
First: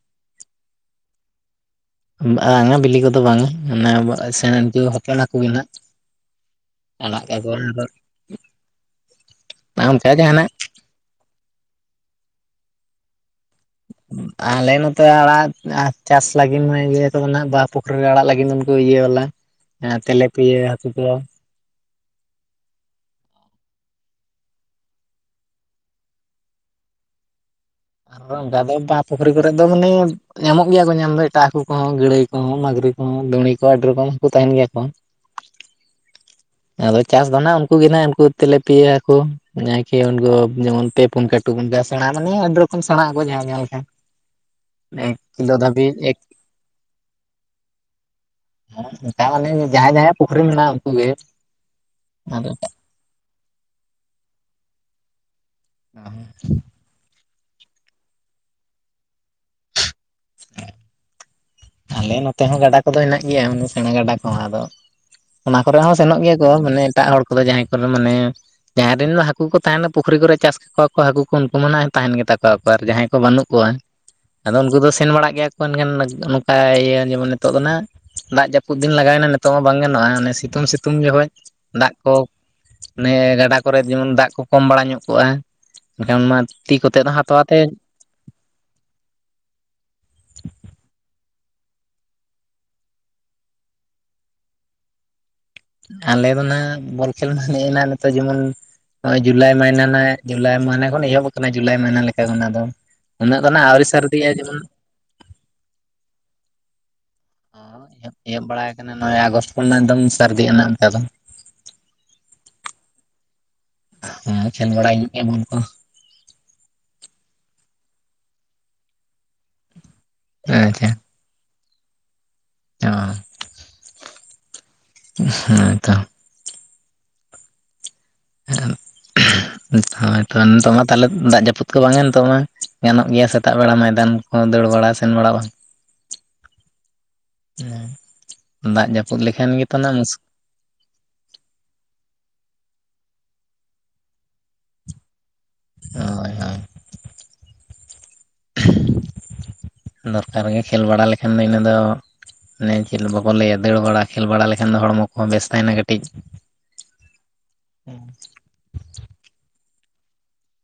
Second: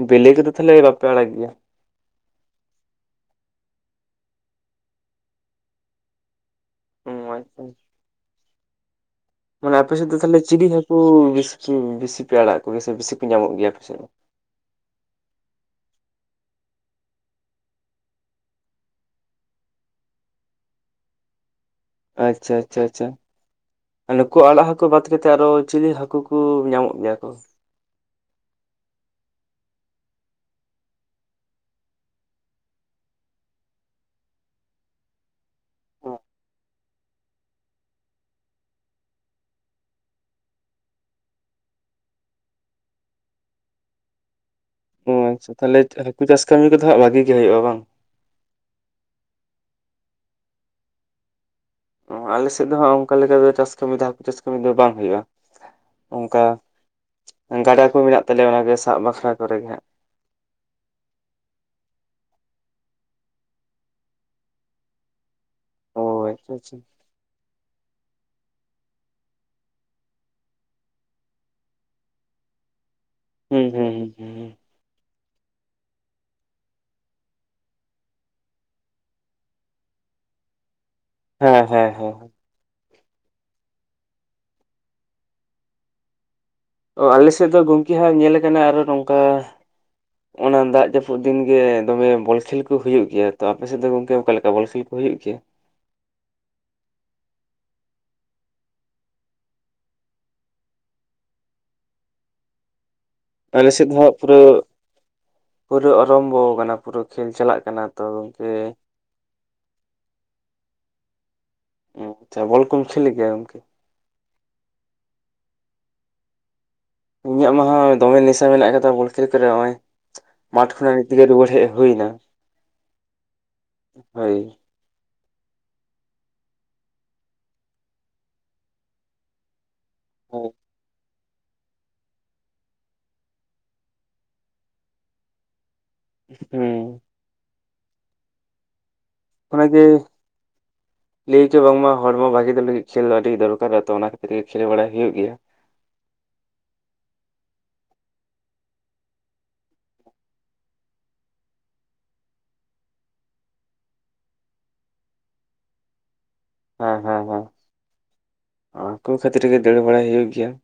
ᱵᱤᱞᱤ ᱠᱚ ᱠᱚ ᱫᱚ ᱛᱟᱦᱞᱮ ᱵᱟᱯᱮ ᱵᱟᱲᱟ ᱜᱮᱭᱟ? ᱵᱟᱝᱟ ᱵᱤᱞᱤ ᱠᱚᱫᱚ ᱵᱟᱝ ᱢᱟᱱᱮ ᱥᱮᱬᱮᱱ ᱠᱚ ᱦᱚᱯᱚᱱ ᱟᱠᱚᱵᱤᱱ [unintelligible] ᱾ ᱚ ᱟᱪᱪᱷᱟ [unintelligible] ᱡᱟᱦᱸᱟᱱᱟᱜ ᱩᱻ [unintelligible] ᱵᱮᱥᱤ ᱯᱮ ᱟᱲᱟᱜ ᱠᱚᱜᱭᱟ ᱥᱮ ᱵᱮᱥᱤ ᱯᱮ ᱧᱟᱢᱚᱜ ᱜᱮᱭᱟ ᱟᱯᱮᱥᱮᱫ ᱢᱟ ᱟᱞᱮ ᱱᱚᱛᱮ ᱟᱲᱟᱜ ᱪᱟᱥ ᱞᱟᱹᱜᱤᱫ ᱤᱭᱟᱹ ᱠᱚᱫᱚ ᱱᱟᱜ ᱵᱟᱟᱦ ᱯᱩᱠᱷᱨᱤ ᱨᱮ ᱟᱲᱟᱜ ᱞᱟᱹᱜᱤᱫ ᱩᱱᱠᱩ ᱤᱭᱟᱹ ᱵᱟᱞᱟ [unintelligible] ᱮᱞᱮ ᱯᱤᱭᱟᱹ ᱦᱟᱹᱠᱩ ᱫᱚ ᱟᱪᱪᱷᱟ ᱟᱪᱪᱷᱟ ᱟᱪᱪᱷᱟ ᱟᱨ ᱱᱩᱠᱩ ᱟᱲᱟᱜ ᱦᱟᱹᱠᱩ ᱵᱟᱫ ᱠᱟᱛᱮᱫ ᱟᱨᱚ ᱪᱤᱞᱤ ᱦᱟᱹᱠᱩ ᱠᱚ ᱧᱟᱢᱚᱜ ᱜᱮᱭᱟ ᱠᱚ? ᱟᱨ ᱚᱱᱠᱟ ᱫᱚ ᱵᱟᱦᱟ ᱯᱩᱠᱷᱨᱤ ᱠᱚᱨᱮ ᱫᱚ ᱢᱟᱱᱮ ᱧᱟᱢᱚᱜ ᱜᱮᱭᱟ ᱠᱚ ᱧᱟᱢ ᱫᱚ ᱮᱴᱟᱜ ᱦᱟᱹᱠᱩ ᱠᱚᱦᱚᱸ ᱜᱟᱹᱲᱟᱹᱭ ᱠᱚᱦᱚᱸ, ᱢᱟᱹᱜᱽᱨᱤ ᱠᱚᱦᱚᱸ, ᱫᱩᱬᱤ ᱠᱚ ᱟᱹᱰᱤ ᱨᱚᱠᱚᱢ ᱦᱚᱸᱠᱩ ᱛᱟᱦᱮᱱ ᱜᱮᱭᱟ ᱠᱚ ᱾ ᱟᱫᱚ ᱪᱟᱥ ᱫᱚ ᱱᱟᱜ ᱩᱱᱠᱩ ᱜᱮ ᱱᱟᱜ ᱩᱱᱠᱩ ᱛᱮᱞᱮ ᱯᱤᱭᱭᱟ ᱠᱚ ᱱᱟᱭᱠᱤ ᱩᱱᱠᱩ ᱡᱮᱢᱚᱱ ᱯᱮ ᱯᱩᱱ ᱠᱟᱴ ᱩᱰ ᱥᱮᱬᱟᱜ ᱢᱟᱱᱮ ᱟᱹᱰᱤ ᱨᱚᱠᱚᱢ ᱥᱮᱬᱟᱜ ᱟᱠᱚ ᱡᱟᱦᱟᱸ ᱧᱮᱞᱟ ᱚ ᱛᱟᱦᱚᱞᱮ ᱦᱟᱠᱩ ᱪᱟᱥ ᱠᱟᱹᱢᱤ ᱠᱚᱫᱚ ᱦᱟᱜ ᱵᱷᱟᱜᱤ ᱜᱮ ᱦᱩᱭᱩᱜᱼᱟ ᱵᱟᱝ? ᱦᱮᱸ ᱱᱚᱠᱟ ᱢᱟᱱᱮ ᱡᱟᱦᱟᱸᱭ ᱡᱟᱦᱟᱸᱟᱭ ᱯᱩᱠᱷᱨᱤ ᱢᱮᱱᱟᱜ ᱩᱱᱠᱩ ᱜᱮ ᱟᱞᱮ ᱟᱫᱚ ᱥᱮᱫ ᱫᱚ ᱦᱟᱜ ᱚᱱᱠᱟ ᱞᱮᱠᱟ ᱫᱚ ᱪᱟᱥ ᱠᱟᱹᱢᱤ ᱫᱚ ᱦᱟᱹᱠᱩ ᱪᱟᱥ ᱠᱟᱹᱢᱤ ᱫᱚ ᱵᱟᱝ ᱦᱩᱭᱩᱜᱼᱟ ᱚᱱᱠᱟ ᱾ ᱜᱟᱰᱟ ᱠᱚ ᱢᱮᱱᱟᱜ ᱛᱟᱞᱮᱭᱟ ᱚᱱᱟᱜᱮ ᱥᱟᱵ ᱵᱟᱠᱷᱨᱟ ᱠᱚᱨᱮ ᱜᱮ ᱦᱟᱸᱜ ᱾ [unintelligible] ᱟᱞᱮ ᱱᱚᱛᱮ ᱦᱚᱸ ᱜᱟᱰᱟ ᱠᱚᱫᱚ ᱦᱮᱱᱟᱜ ᱜᱮᱭᱟ ᱥᱮᱬᱟ ᱜᱟᱰᱟ ᱠᱚᱦᱚᱸ ᱟᱫᱚ ᱚᱱᱟ ᱠᱚᱨᱮ ᱦᱚᱸ ᱚ ᱥᱮᱱᱚᱜ ᱜᱮᱭᱟ ᱠᱚ ᱟᱪᱪᱷᱟ ᱟᱪᱪᱷᱟ ᱢᱟᱱᱮ ᱮᱴᱟᱜ ᱦᱚᱲ ᱠᱚᱫᱚ ᱡᱟᱦᱟᱸᱭ ᱠᱚᱨᱮ ᱢᱟᱱᱮ ᱡᱟᱦᱟᱸᱭ ᱨᱮᱱ ᱫᱚ ᱦᱟᱠᱩ ᱠᱚ ᱛᱟᱦᱮᱱᱟ ᱯᱩᱠᱷᱨᱤ ᱠᱚᱨᱮ ᱪᱟᱥ ᱠᱚᱣᱟ ᱠᱚ ᱦᱟᱹᱠᱩ ᱠᱩ ᱩᱱᱠᱩ ᱢᱟ ᱛᱟᱦᱮᱱ ᱜᱮᱛᱟ ᱠᱚ ᱠᱚ ᱟᱨ ᱡᱟᱦᱟᱸᱭ ᱠᱚ ᱵᱟᱹᱱᱩᱜ ᱦᱩᱸ ᱠᱚᱣᱟ ᱦᱩᱸ ᱦᱩᱸ ᱦᱩᱸ ᱟᱫᱚ ᱩᱱᱠᱩ ᱫᱚ ᱥᱮᱱ ᱵᱟᱲᱟᱜ ᱜᱮᱭᱟ ᱠᱚ ᱮᱱᱠᱷᱟᱱ ᱤᱭᱟᱹ ᱡᱮᱢᱚᱱ ᱱᱤᱛᱚᱜ ᱫᱚ ᱱᱟᱜ ᱫᱟᱜ ᱡᱟᱹᱯᱩᱫ ᱫᱤᱱ ᱞᱟᱜᱟᱣ ᱮᱱᱟ ᱱᱤᱛᱚᱜ ᱢᱟ ᱵᱟᱝ ᱜᱟᱱᱚᱜᱼᱟ ᱚᱱᱮ ᱥᱤᱛᱩᱝ ᱥᱤᱛᱩᱝ ᱡᱚᱠᱷᱚᱡ ᱦᱮᱸ ᱦᱮᱸ ᱫᱟᱜ ᱦᱮᱸ ᱠᱚ ᱚᱱᱮ ᱜᱟᱰᱟ ᱠᱚᱨᱮ ᱡᱮᱢᱚᱱ ᱫᱟᱜ ᱠᱚ ᱠᱚᱢ ᱵᱟᱲᱟ ᱧᱚᱜ ᱠᱚᱜᱼᱟ ᱮᱱᱠᱷᱟᱱ ᱢᱟ ᱚ ᱟᱞᱮ ᱥᱮᱫ ᱫᱚ ᱜᱚᱢᱠᱮ ᱦᱟᱜ ᱧᱮᱞ ᱟᱠᱟᱱᱟ ᱟᱨᱚ ᱱᱚᱝᱠᱟ ᱚᱱᱟ ᱫᱟᱜ ᱡᱟᱹᱯᱩᱫ ᱫᱤᱱ ᱜᱮ ᱫᱚᱢᱮ ᱵᱚᱞ ᱠᱷᱮᱞ ᱠᱚ ᱦᱩᱭᱩᱜ ᱜᱮᱭᱟ ᱾ ᱛᱚ ᱟᱯᱮ ᱥᱮᱫ ᱫᱚ ᱜᱚᱢᱠᱮ ᱚᱠᱟ ᱞᱮᱠᱟ ᱵᱚᱞ ᱠᱷᱮᱞ ᱦᱩᱭᱩᱜ ᱜᱮᱭᱟ? ᱟᱞᱮ ᱫᱚ ᱱᱟᱜ ᱵᱚᱞ ᱠᱷᱮᱞ ᱱᱮᱜ ᱮ ᱱᱷᱟᱜ ᱱᱤᱛᱚᱜ ᱡᱮᱢᱚᱱ ᱱᱚᱜ-ᱚᱭ ᱡᱩᱞᱟᱭ ᱢᱟᱹᱦᱱᱟᱹ ᱡᱩᱞᱟᱭ ᱢᱟᱹᱦᱱᱟᱹ ᱠᱷᱚᱱ ᱮᱦᱚᱵ ᱟᱠᱟᱱᱟ ᱡᱩᱞᱟᱭ ᱢᱟᱹᱦᱱᱟ ᱞᱮ ᱞᱮᱠᱟ ᱚᱱᱟ ᱫᱚ ᱾ ᱩᱱᱹᱜ ᱫᱚ ᱱᱷᱟᱜ ᱟᱞᱮ ᱟᱹᱣᱨᱤ ᱥᱮᱫ ᱦᱟᱸᱜ ᱥᱟᱹᱨᱫᱤᱜ-ᱟ ᱯᱩᱨᱟᱹ ᱡᱮᱢᱚᱱ ᱯᱩᱨᱟᱹ ᱚᱨᱚᱢᱵᱷᱚ ᱟᱠᱟᱱᱟ ᱯᱩᱨᱟᱹ ᱠᱷᱮᱞ ᱪᱟᱞᱟᱜ ᱚ ᱠᱟᱱᱟ ᱛᱚ ᱮᱦᱚᱵ ᱜᱚᱝᱠᱮ ᱵᱟᱲᱟ ᱟᱠᱟᱱᱟ ᱱᱚᱜᱼᱚᱭ ᱟᱜᱚᱥᱴ ᱠᱷᱚᱱᱟᱝ ᱮᱠᱫᱚᱢ ᱥᱟᱹᱨᱫᱤ [unintelligible] ᱫᱚ ᱚ ᱟᱪᱪᱷᱟ ᱵᱚᱞ ᱠᱚᱢ ᱠᱷᱮᱞᱮᱫ ᱜᱮᱭᱟ ᱜᱚᱢᱠᱮ ᱦᱮᱸ ᱠᱷᱮᱞ ᱵᱟᱲᱟᱭᱤᱧ ᱮᱢᱚᱱ ᱫᱚ ᱾ ᱤᱧᱟᱜ ᱢᱟᱦᱟ ᱫᱚᱢᱮ ᱱᱤᱥᱟᱹ ᱢᱮᱱᱟᱜ ᱟᱠᱟᱫᱟ ᱵᱚᱞ ᱠᱷᱮᱞ ᱠᱚᱨᱮ ᱱᱚᱜᱼᱚᱭ ᱢᱟᱴᱷ ᱠᱷᱚᱱᱟᱜ, [unintelligible] ᱦᱮᱡ ᱦᱩᱭ ᱮᱱᱟ ᱾ ᱚᱸᱻ ᱦᱳᱭ ᱾ ᱦᱮᱸ ᱛᱚ [unintelligible] ᱦᱳᱭ ᱛᱚ ᱱᱤᱛ [unintelligible] ᱢᱟ ᱛᱟᱦᱚᱞᱮ ᱫᱟᱜ ᱡᱟᱹᱯᱩᱫ ᱠᱚ ᱵᱟᱝᱟ ᱱᱤᱛᱚᱜ ᱢᱟ ᱜᱟᱱᱚᱜ ᱜᱮᱭᱟ ᱥᱮᱛᱟᱜ ᱵᱮᱲᱟ ᱢᱟᱭᱫᱟᱱ ᱠᱚ ᱫᱟᱹᱲ ᱵᱟᱲᱟ ᱥᱮᱱ ᱵᱟᱲᱟ ᱵᱟᱝ ᱾ ᱦᱩᱸᱻ ᱦᱩᱸᱻ ᱫᱟᱜ ᱡᱟᱹᱯᱩᱫ ᱞᱮᱠᱷᱟᱱ ᱜᱮᱛᱚ ᱱᱷᱟᱜ ᱢᱩᱥ ᱞᱟᱹᱭᱪᱚ ᱵᱟᱝᱢᱟ ᱦᱚᱲᱢᱚ ᱵᱷᱟᱜᱤ ᱫᱚ ᱞᱟᱹᱜᱤᱫ ᱠᱷᱮᱞ ᱫᱚ ᱟᱹᱰᱤ ᱫᱚᱨᱠᱟᱨᱟ ᱛᱚ ᱚᱱᱟ ᱠᱷᱟᱹᱛᱤᱨ ᱜᱮ ᱠᱷᱮᱞ ᱵᱟᱲᱟᱟᱭ ᱦᱩᱭᱩᱜ ᱜᱮᱭᱟ ᱦᱳᱭ ᱦᱳᱭ [unintelligible] ᱫᱚᱨᱠᱟᱨ ᱜᱮ ᱠᱷᱮᱞ ᱵᱟᱲᱟ ᱞᱮᱠᱷᱟᱱ ᱫᱚ ᱤᱱᱟᱹ ᱫᱚ, ᱚᱱᱮ ᱪᱮᱫ ᱵᱟᱵᱚ ᱞᱟᱹᱭᱟ ᱾ ᱫᱟᱹᱲ ᱵᱟᱲᱟ, ᱠᱷᱮᱞ ᱵᱟᱲᱟ, ᱞᱮᱠᱷᱟᱱ ᱫᱚ ᱦᱚᱲᱢᱚ ᱠᱚ ᱦᱚᱸ ᱵᱮᱥ ᱛᱟᱦᱮᱱᱟ ᱾ ᱠᱟᱹᱴᱤᱡ ᱾ ᱦᱚᱸ ᱦᱚᱸ ᱦᱚᱸ, [inaudible] ᱠᱷᱟᱹᱛᱤᱨ ᱜᱮ ᱫᱟᱹᱲ ᱵᱟᱲᱟᱟᱭ ᱦᱩᱭᱩᱜ ᱜᱮᱭᱟ ᱾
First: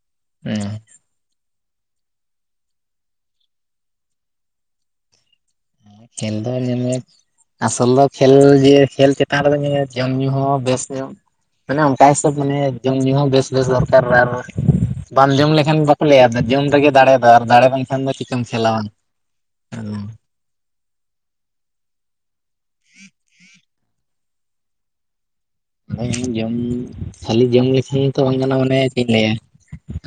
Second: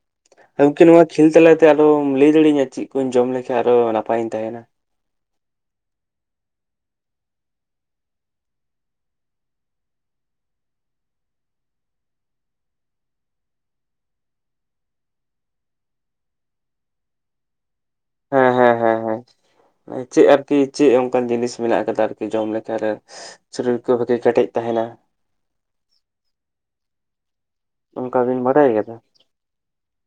ᱦᱮᱸ ᱜᱚᱢᱠᱮ! ᱱᱚᱣᱟ ᱠᱷᱮᱞ ᱛᱟᱞᱟᱛᱮ, ᱟᱨᱚᱢ ᱞᱟᱹᱭ ᱫᱟᱲᱮᱟᱹᱧᱟ, ᱪᱮᱫ? ᱠᱩᱧ ᱡᱚᱢ ᱞᱮᱠᱷᱟᱱ ᱟᱨᱚ, ᱱᱟᱯᱟᱭᱤᱧ ᱛᱟᱦᱮᱱᱟ ᱾ ᱠᱷᱮᱞ ᱫᱚ, ᱧᱮ [inaudible] ᱟᱥᱚᱞ ᱫᱚ, ᱠᱷᱮᱞ ᱜᱮ, ᱠᱷᱮᱞ ᱪᱮᱛᱟᱱ ᱨᱮᱫᱚ, ᱡᱚᱢ ᱧᱩ ᱦᱚᱸ ᱵᱮᱥ ᱧᱚᱜ? ᱢᱟᱱᱮ ᱚᱱᱠᱟ ᱦᱤᱥᱟᱹᱵ, ᱢᱟᱱᱮ ᱡᱚᱢ ᱧᱩᱩ ᱦᱚᱸ ᱵᱮᱥ ᱵᱮᱥ, ᱫᱚᱨᱠᱟᱨ ᱟᱨ ᱵᱟᱢ ᱡᱚᱢ ᱞᱮᱠᱷᱟᱱ ᱞᱟᱹᱭᱟ, ᱡᱚᱢ ᱨᱮᱜᱮ ᱫᱟᱲᱮ ᱫᱚ ᱾ ᱟᱨ ᱫᱟᱲᱮ ᱵᱟᱝᱱᱠᱷᱟᱱ ᱫᱚ, ᱪᱤᱠᱟᱹᱢ ᱦᱮᱸ ᱠᱷᱮᱞᱟᱣᱟ? ᱚᱻ ᱠᱤ ᱪᱮᱫ? ᱚᱱᱠᱟᱱ ᱡᱤᱱᱤᱥ ᱢᱮᱱᱟᱜ ᱟᱠᱟᱫᱟ ᱾ ᱟᱨᱠᱤ ᱡᱚᱢ ᱞᱮᱠᱟᱨᱮ? ᱥᱚᱨᱤᱨ ᱠᱚ [inaudible] ᱠᱮᱴᱮᱡ ᱛᱟᱦᱮᱱᱟ ᱾ ᱦᱚᱭ, ᱡᱚᱢ! ᱠᱷᱟᱹᱞᱤ ᱡᱚᱢ ᱞᱮᱠᱷᱟᱱ ᱚᱱᱠᱟ ᱛᱚ, ᱵᱟᱝ ᱵᱤᱱ ᱜᱟᱱᱚᱜᱼᱟ ᱾ ᱵᱟᱰᱟᱭ ᱢᱟᱱᱮ ᱠᱟᱫᱟ ᱪᱮᱫ ᱤᱧ ᱞᱟᱹᱭᱟ?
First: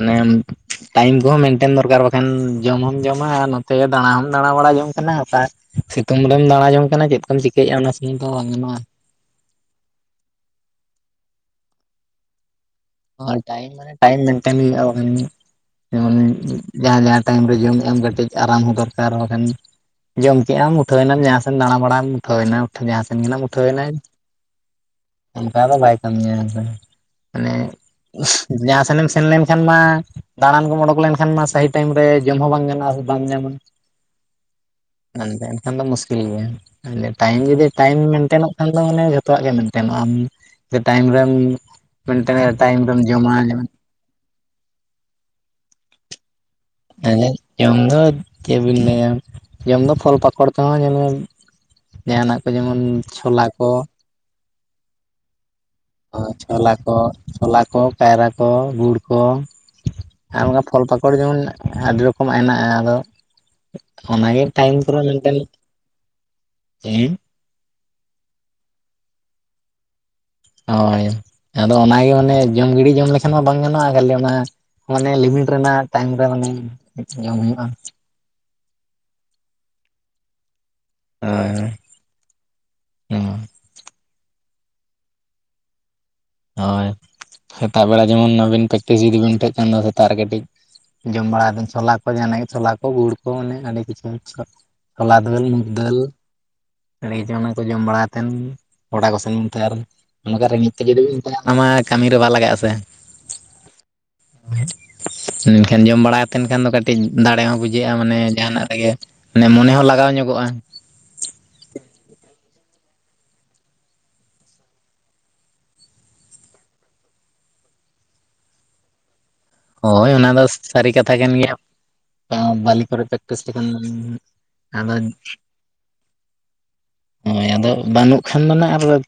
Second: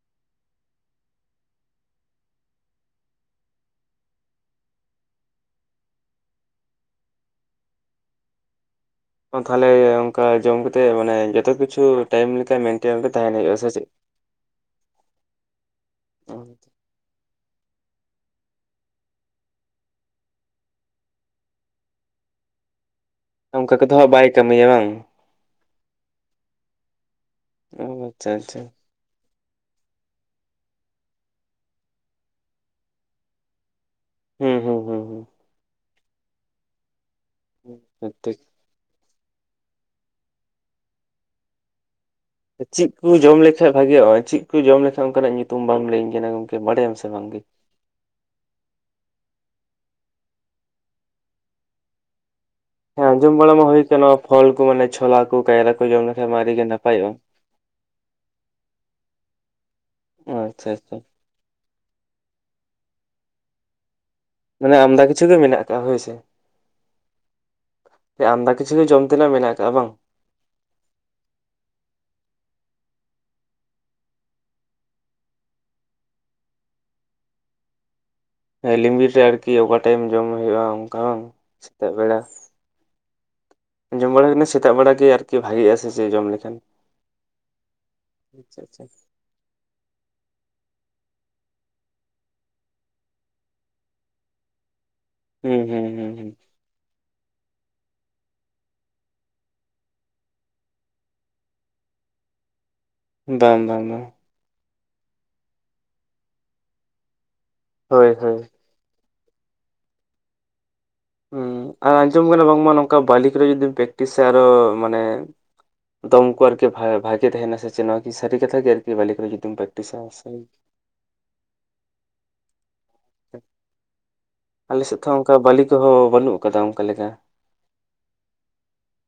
ᱱᱮ [unintelligible] ᱴᱟᱭᱤᱢ ᱠᱚᱦᱚᱸ, ᱢᱮᱱᱴᱮᱱ ᱫᱚᱨᱠᱟᱨ ᱾ ᱵᱟᱠᱷᱟᱱ ᱡᱚᱢ ᱦᱚᱢ ᱡᱚᱢᱟ, ᱟᱨ ᱱᱚᱛᱮ ᱫᱟᱬᱟ ᱦᱚᱢ ᱫᱟᱬᱟ, ᱵᱟᱟᱲᱟ ᱡᱚᱝ ᱠᱟᱱᱟ ᱾ ᱚᱠᱟ ᱥᱤᱛᱩᱝ ᱨᱮᱢ ᱫᱟᱬᱟ ᱡᱚᱝ ᱠᱟᱱᱟ ᱾ ᱪᱮᱫ ᱠᱚᱢ ᱪᱤᱠᱟᱹᱭᱮᱫᱼᱟ ᱚᱱᱟ ᱥᱩᱢᱩᱝ ᱛᱮ ᱦᱚᱸ ᱵᱟᱝ ᱜᱟᱱᱚᱜᱼᱟ? ᱦᱚᱸ, ᱛᱟᱦᱚᱞᱮ, ᱚᱱᱠᱟ ᱡᱚᱢ ᱠᱟᱛᱮᱫ, ᱢᱟᱱᱮ ᱡᱚᱛᱚ ᱠᱤᱪᱷᱩ, ᱴᱟᱭᱤᱢ ᱞᱮᱠᱟ ᱢᱮᱱ ᱟᱨ ᱴᱟᱭᱤᱢ ᱢᱟᱱᱮ ᱴᱟᱭᱤᱢ ᱢᱮᱴᱮᱱ ᱦᱩᱭᱩᱜ-ᱟ ᱾ ᱡᱮᱢᱚᱱ, ᱡᱟᱦᱟᱸ ᱡᱟᱦᱟᱸ, ᱴᱟᱭᱤᱢ ᱨᱮ ᱡᱚᱢ ᱢᱮᱟᱢ, ᱠᱟᱹᱴᱤᱡ ᱟᱨᱟᱢ ᱦᱚᱸ, ᱫᱚᱨᱠᱟᱨ ᱠᱟᱱ ᱡᱚᱢ ᱠᱮᱜ ᱟᱢ, ᱩᱴᱷᱟᱹᱣ ᱮᱱᱟᱢ ᱡᱟᱦᱟᱸ ᱥᱮᱫ ᱫᱟᱬᱟ ᱵᱟᱲᱟᱢ ᱩᱴᱷᱟᱹᱣ ᱮᱱᱟ ᱾ ᱡᱟᱦᱟᱸᱥᱮᱱ ᱜᱮᱱᱟᱦ ᱮᱢ, ᱩᱴᱷᱟᱹᱣ ᱚᱱᱠᱟ ᱮᱱᱟ ᱠᱚᱫᱚ ᱦᱟᱸᱜ ᱵᱟᱭ ᱠᱟᱹᱢᱤᱭᱟ ᱵᱟᱝ ᱾ ᱚᱱᱠᱟ ᱫᱚ ᱵᱟᱭ ᱠᱟᱹᱢᱤᱭᱟ ᱾ ᱢᱟᱱᱮ ᱚ ᱟᱪᱪᱷᱟ ᱩᱸᱪᱷᱼᱦ, ᱟᱪᱪᱷᱟ ᱡᱟᱦᱟᱸ ᱥᱮᱱᱮᱢ ᱥᱮᱱ ᱞᱮᱱᱠᱷᱟᱱ ᱢᱟ? ᱫᱟᱬᱟᱱ ᱠᱚᱢ, ᱚᱰᱚᱠ ᱞᱮᱱᱠᱷᱟᱱ ᱢᱟ, ᱥᱟᱦᱤ ᱴᱟᱭᱤᱢ ᱨᱮ, ᱡᱚᱢ ᱦᱚᱸ ᱵᱟᱝ ᱜᱟᱱᱚᱜᱼᱟ ᱾ ᱥᱮ ᱵᱟᱢ ᱧᱟᱢᱟ ᱾ ᱦᱩᱸ ᱦᱩᱸ ᱾ ᱦᱮᱸ, ᱮᱱᱠᱷᱟᱱ ᱫᱚ, ᱢᱩᱥᱠᱤᱞ ᱜᱮᱭᱟ ᱾ ᱴᱟᱭᱤᱢ ᱡᱩᱫᱤ, ᱴᱟᱭᱤᱢ ᱦᱩᱸ ᱴᱷᱤᱠ ᱢᱮᱱᱴᱮᱱᱚᱜ ᱾ ᱠᱷᱟᱱ ᱫᱚ, ᱢᱟᱱᱮ ᱡᱷᱚᱛᱚᱣᱟᱜ ᱜᱮ ᱢᱮᱱᱴᱮᱱᱚᱜᱼᱟ ᱾ ᱟᱢ ᱡᱮ, ᱴᱟᱭᱤᱢ ᱨᱮᱢ ᱢᱮᱱᱴᱮ ᱪᱮᱫ ᱠᱚ ᱡᱚᱢ, ᱞᱮᱠᱷᱟᱡ ᱵᱷᱟᱜᱤᱮᱜᱼᱟ? ᱪᱮᱫ ᱠᱚ ᱡᱚᱢ, ᱞᱮᱠᱷᱟᱡ ᱚᱱᱠᱟᱱᱟᱜ ᱾ ᱧᱩᱛᱩᱢ ᱵᱟᱢ, ᱞᱟᱹᱭᱟᱹᱧ ᱠᱟᱱᱟ ᱾ ᱜᱚᱢᱠᱮ! ᱵᱟᱰᱟᱭᱟᱢ ᱥᱮ ᱵᱟᱝ ᱜᱮ? ᱡᱚᱢ ᱫᱚ, ᱪᱮᱫᱵᱤᱱ ᱞᱟᱹᱭᱟ ᱾ ᱡᱚᱢ ᱫᱚ, ᱯᱷᱚᱞ ᱯᱟᱠᱚᱲ ᱛᱮᱦᱚᱸ ᱧᱮᱞ ᱢᱮ ᱾ ᱟᱸᱡᱚᱢ ᱵᱟᱲᱟ ᱢᱟ, ᱠᱚ ᱦᱩᱭ ᱟᱠᱟᱱᱟ ᱾ ᱯᱷᱚᱞ ᱠᱚ ᱢᱟᱱᱮ, ᱪᱷᱳᱞᱟ ᱠᱚ, ᱠᱟᱭᱨᱟ ᱠᱚ, ᱡᱚᱢ ᱞᱮᱠᱷᱟ ᱢᱟ ᱟᱰᱤ ᱜᱮ ᱪᱷᱚᱞᱟ ᱠᱚ ᱱᱟᱯᱟᱭᱚᱜᱼᱟ ᱾ ᱪᱷᱚᱞᱟ ᱠᱚ, ᱠᱟᱭᱨᱟ ᱠᱚ, ᱜᱩᱲ ᱠᱚ, ᱚ ᱟᱨ ᱚᱱᱠᱟ ᱟᱪᱪᱷᱟ ᱯᱷᱚᱞ ᱟᱪᱪᱷᱟ ᱯᱟᱠᱚᱲ, ᱡᱮᱢᱚᱱ ᱟᱹᱰᱤ ᱨᱚᱠᱚᱢᱟᱜ ᱦᱮᱱᱟᱜᱼᱟ ᱾ ᱟᱫᱚ, ᱚᱱᱟᱜᱮ ᱢᱟᱱᱮ, ᱴᱟᱭᱤᱢ ᱠᱚᱨᱮ ᱟᱢᱫᱟ ᱠᱤᱪᱷᱩ ᱢᱤᱫᱴᱮᱱ ᱜᱮ, ᱢᱮᱱᱟᱜ ᱟᱠᱟᱫᱼᱟ ᱾ ᱦᱳᱭᱥᱮ! ᱦᱮᱸ ᱟᱢᱫᱟ ᱠᱤᱪᱷᱩ ᱜᱮ, ᱡᱚᱢ ᱛᱮᱱᱟᱜ ᱢᱮᱱᱟᱜ ᱟᱠᱟᱜᱼᱟ ᱾ ᱵᱟᱝ? ᱦᱳᱭ! ᱟᱫᱚ ᱚᱱᱟ ᱜᱮ ᱢᱟᱱᱮ, ᱡᱚᱢ ᱜᱤᱰᱤ ᱡᱚᱢ, ᱞᱮᱠᱷᱟᱱ ᱢᱟ ᱵᱟᱝ ᱜᱟᱱᱚᱜᱼᱟ ᱾ ᱠᱷᱟᱹᱞᱤ ᱚᱱᱟ ᱢᱟᱱᱮ, ᱞᱤᱢᱤᱴ ᱨᱮᱱᱟᱜ ᱴᱟᱭᱤᱢ ᱨᱮ, ᱢᱟᱱᱮ ᱡᱚᱢ ᱦᱩᱭᱩᱜᱼᱟ ᱾ ᱦᱮᱸ ᱞᱤᱢᱤᱴ ᱨᱮ ᱟᱨᱠᱤ ᱚᱵᱷᱟᱨ ᱴᱟᱭᱤᱢ ᱡᱚᱢ ᱦᱩᱭᱩᱜᱼᱟ ᱚᱱᱠᱟ ᱥᱮᱛᱟᱜ ᱵᱮᱲᱟ ᱚᱸ ᱡᱚᱢ ᱵᱟᱲᱟ ᱟᱠᱟᱱᱟ ᱥᱮᱛᱟᱜ ᱵᱮᱲᱟᱟᱜ ᱜᱮ ᱟᱨᱠᱤ ᱵᱷᱟᱜᱤᱜᱼᱟ ᱥᱮᱪᱮ ᱡᱚᱢ ᱞᱮᱠᱷᱟᱱ ᱦᱳᱭ ᱥᱮᱛᱟᱜ ᱵᱮᱲᱟ ᱡᱮᱢᱚᱱ ᱟᱪᱪᱷᱟ ᱟᱹᱵᱤᱱ ᱟᱪᱪᱷᱟ ᱯᱮᱠᱴᱤᱥ ᱡᱤᱫᱤ ᱵᱤᱱ ᱩᱴᱟᱹᱜ ᱠᱷᱟᱱ ᱫᱚ ᱥᱮᱛᱟᱜ ᱠᱟᱹᱴᱤᱡ ᱡᱚᱢ ᱵᱟᱲᱟ ᱥᱳᱞᱟ ᱠᱚ ᱡᱟᱦᱟᱱᱟᱜ ᱜᱮ ᱥᱳᱞᱟ ᱠᱚ ᱜᱩᱲ ᱠᱚ ᱢᱚᱱᱮ ᱟᱹᱰᱤ ᱠᱤᱪᱷᱩ ᱦᱚᱞᱟ ᱫᱟᱹᱞ ᱦᱩᱸ ᱢᱩᱠ ᱦᱩᱸ ᱫᱟᱹᱞ ᱦᱩᱸ ᱦᱩᱸ ᱟᱹᱰᱤᱪ ᱚᱱᱟ ᱠᱚ ᱡᱚᱢ ᱵᱟᱲᱟ ᱠᱟᱛᱮᱱ ᱜᱚᱰᱟ ᱠᱚ [inaudible] ᱚᱱᱠᱟ ᱨᱮᱸᱜᱮᱡ ᱛᱮ ᱡᱩᱫᱤ ᱟᱢᱟᱜ ᱠᱟᱹᱢᱤ ᱨᱮ ᱵᱟᱝ ᱞᱟᱜᱟᱜᱼᱟ ᱥᱮ ᱵᱟᱝ ᱵᱟᱝ ᱵᱟᱝ ᱢᱮᱱᱠᱷᱟᱱ ᱡᱚᱢ ᱵᱟᱲᱟ ᱠᱟᱛᱮ ᱠᱷᱟᱱ ᱫᱚ ᱠᱟᱹᱴᱤᱡ ᱫᱟᱲᱮ ᱦᱚᱸ ᱵᱩᱡᱷᱟᱹᱜᱼᱟ ᱦᱳᱭ ᱢᱟᱱᱮ ᱦᱳᱭ ᱡᱟᱦᱟᱱᱟᱜ ᱨᱮᱜᱮ ᱢᱟᱱᱮ ᱢᱚᱱᱮ ᱦᱚᱸ ᱞᱟᱜᱟᱣ ᱧᱚᱜᱚᱜᱼᱟ ᱦᱸ ᱟᱸᱡᱚᱢ ᱠᱟᱱᱟ ᱵᱟᱝᱢᱟ ᱱᱚᱝᱠᱟ ᱵᱟᱞᱤ ᱥᱟᱨᱮ ᱡᱩᱫᱤ ᱯᱮᱠᱴᱤᱥ ᱥᱟ ᱟᱨᱚ ᱢᱟᱱᱮ ᱫᱚ ᱩᱱᱠᱩ ᱟᱨᱠᱤ ᱵᱷᱟᱜᱮ ᱛᱟᱦᱮᱱᱟ ᱥᱮ ᱪᱮᱫ ᱱᱚᱣᱟ ᱠᱤ ᱥᱟᱹᱨᱤ ᱠᱟᱛᱷᱟ ᱜᱮ ᱟᱨᱠᱤ ᱵᱟᱞᱤ ᱠᱚᱨᱮ ᱡᱩᱫᱤᱢ ᱯᱨᱮᱠᱴᱤᱥᱟ ᱦᱳᱭ ᱚᱱᱟ ᱫᱚ ᱥᱟᱹᱨᱤ ᱠᱟᱛᱷᱟ ᱠᱟᱱ ᱜᱮᱭᱟ ᱵᱟᱞᱤ ᱠᱚᱨᱮ [unintelligible] ᱟᱞᱮ ᱥᱮᱫ ᱫᱚ ᱚᱱᱠᱟ ᱵᱟᱹᱞᱤ ᱠᱚᱦᱚᱸ ᱵᱟᱹᱱᱩᱜ ᱟᱠᱟᱫᱟ ᱚᱱᱠᱟ ᱞᱮᱠᱟ ᱦᱳᱭ ᱟᱫᱚ ᱵᱟᱹᱱᱩᱜ ᱠᱷᱟᱱ ᱫᱚ ᱟᱜ ᱟᱨ